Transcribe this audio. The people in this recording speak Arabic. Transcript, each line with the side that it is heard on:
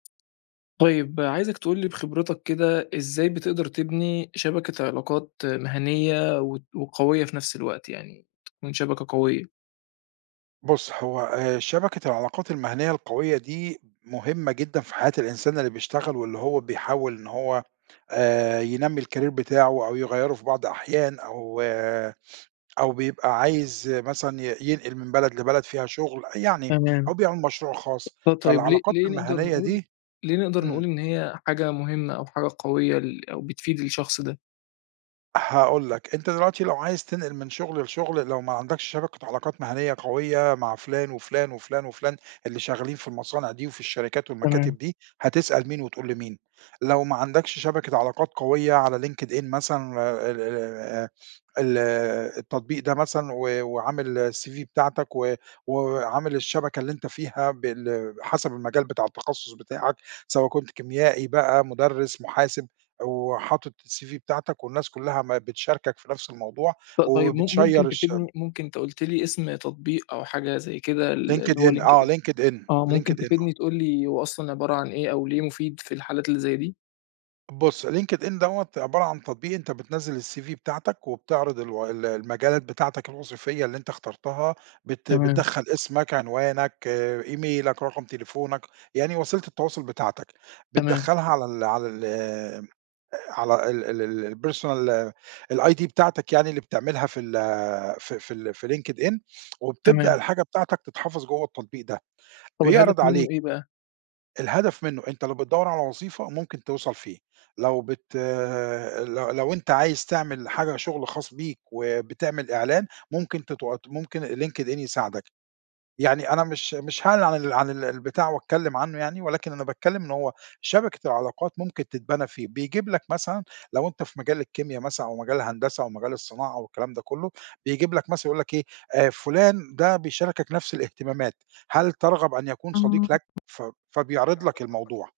left: طيب عايزك تقول لي بخبرتك كده، إزاي بتقدر تبني شبكة علاقات مهنيّة وت وقوية في نفس الوقت يعني تكون شبكة قوية؟
right: بُص هو آآ شبكة العلاقات المهنيّة القوية دي مهمة جدًا في حياة الإنسان اللي بيشتغل، واللي هو بيحاول إن هو آآ ينمّي الcareer بتاعه أو يغيّره في بعض أحيان أو أو بيبقى عايز مثلًا ي ينقل من بلد لبلد فيها شُغل، أ يعني أو
left: تمام.
right: بيعمل مشروع خاص،
left: آه طيب ليه
right: فالعلاقات
left: ليه نقدر
right: المهنيّة
left: نقول
right: دي
left: ليه نقدر نقول
right: إمم.
left: إن هي حاجة مهمة أو حاجة قوية ل أو بتفيد الشخص ده؟
right: هاقول لك، أنت دلوقتي لو عايز تنقل من شُغل لشُغل لو ما عندكش شبكة علاقات مهنيّة قوية مع فُلان وفُلان وفُلان وفُلان اللي شغالين في المصانع دي وفي الشركات والمكاتب
left: تمام.
right: دي هتسأل مين، وتقول لمين؟ لو ما عندكش شبكة علاقات قوية على Linked in مثلًا ال ال ال آآ ال التطبيق ده مثلًا و وعامل الCV بتاعتك و و وعامل الشبكة اللي أنت فيها بال حسب المجال بتاع التخصص بتاعك، سواء كنت كيميائي بقى، مدرس، محاسب أو حاطط الCV بتاعتك والناس كلّها ما بتشاركك في نفس الموضوع
left: ط طيب م
right: وبتشيَّر
left: ممكن
right: الشم
left: تفيدني؟ ممكن أنت قُلت لي إسم تطبيق أو حاجة زي كده ال
right: Linked
left: اللي هو
right: in
left: Linked
right: آه
left: in
right: Linked in
left: آه ممكن
right: ،Linked in آه.
left: تفيدني تقول لي هو أصلًا عبارة عن إيه، أو ليه مفيد في الحالات اللي زي دي؟
right: بُص، Linked in دَوّة عبارة عن تطبيق أنت بتنزّل الCV بتاعتك وبتعرض الو ال المجالات بتاعتك الوظيفية اللي أنت اخترتها، بت
left: تمام.
right: بتدخّل اسمك، عنوانك، إيميلك، رقم تليفونك، يعني وسيلة التواصل بتاعتك،
left: تمام.
right: بتدخّلها على ال على ال على ال ال ال الpersonal الID بتاعتك يعني اللي بتعملها في ال في في ال في Linked in وبتبدأ
left: تمام.
right: الحاجة بتاعتك تتحفظ جوّا التطبيق ده،
left: طَب الهدف
right: بيعرض عليك
left: منُّه إيه بقى؟
right: الهدف منُّه، أنت لو بتدوّر على وظيفة ممكن توصل فيه، لو بت ال لو لو أنت عايز تعمل حاجة شُغل خاص بيك، وبتعمل إعلان ممكن تتوات ممكن Linked in يساعدك، يعني أنا مش مش هاعلن عن ال عن ال البتاع وأتكلم عنّه يعني، ولكن أنا باتكلم إن هو شبكة العلاقات ممكن تتبنى فيه، بيجيب لك مثلًا لو أنت في مجال الكيميا مثلًا أو مجال الهندسة أو مجال الصناعة أو الكلام ده كلّه، بيجيب لك مثلًا يقول لك إيه، آآ، فُلان ده بيشاركك نفس الاهتمامات، هل ترغب أن يكون صديق لك؟ ف فبيعرض لك الموضوع.